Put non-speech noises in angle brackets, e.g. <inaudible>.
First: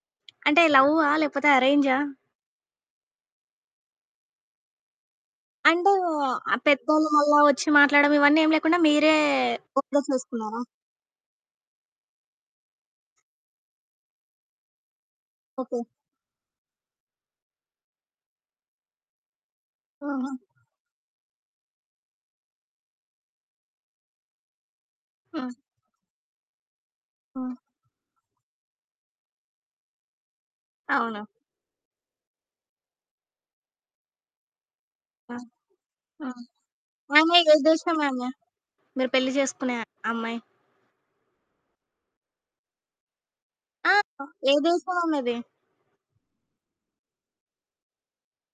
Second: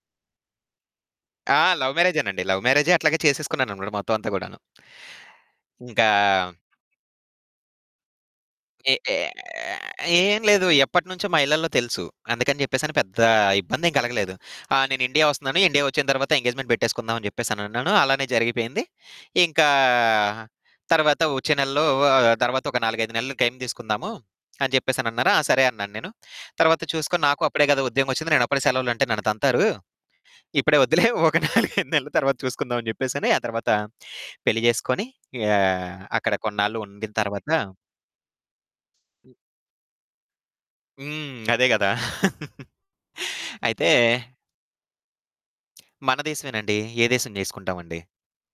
అంటే లవ్వా? లేపోతే ఆ! లవ్ అరేంజా? మ్యారేజేనండి. లవ్ మ్యారేజే అట్లాగ చేసేసుకున్నానన్నమాట మొత్తం అంతా కూడాను. అంటే ఇంకా ఆహ్, పెద్దోళ్ళు మళ్ళా వచ్చి మాట్లాడడం ఇవన్నీ ఏం లేకుండా ఏ మీరే మ్యారేజ్ ఏం చేసుకున్నారా? లేదు. ఎప్పటినుంచో మా ఇళ్లల్లో తెలుసు. అందుకని చెప్పేసని పెద్ద ఇబ్బందేం కలగలేదు. ఆ! నేను ఇండియా వస్తన్నాను. ఓకే. ఇండియా వచ్చిన తరువాత ఎంగేజ్‌మెంట్ పెట్టేసుకుందాం అని చెప్పేసనన్నాను. అలానే జరిగిపోయింది. ఇంకా ఆహా! తరువాత వచ్చే నెలలో ఆహ్, తరువాత ఒక 4, 5 నెలలు టైం తీసుకుందాము అని చెప్పేసనన్నారు. ఆ! హ్మ్. సరే అన్నాను నేను. తరువాత చూసుకొని, నాకు హ్మ్. అప్పుడే కదా ఉద్యోగమొచ్చింది, నేను అప్పుడే సెలవులంటే నన్ను తంతారు. ఇప్పుడే వద్దులే. అవును. ఒక 4, 5 నెల్ల తరువాత చూసుకుందామని చెప్పేసని, ఆ తరువాత పెళ్లి చేసుకొని హ్మ్. ఆహ్, అక్కడ హ్మ్. కొన్నాళ్ళు ఉండిన ఆమె తరువాత ఏ దేశం ఆమె? మీరు పెళ్లి చేసుకునే అమ్మాయి? హ్మ్. అదే కదా! <laughs> అయితే ఆ! ఏ దేశం ఆమెది? మన దేశమేనండి. ఏ దేశం చేసుకుంటామండి?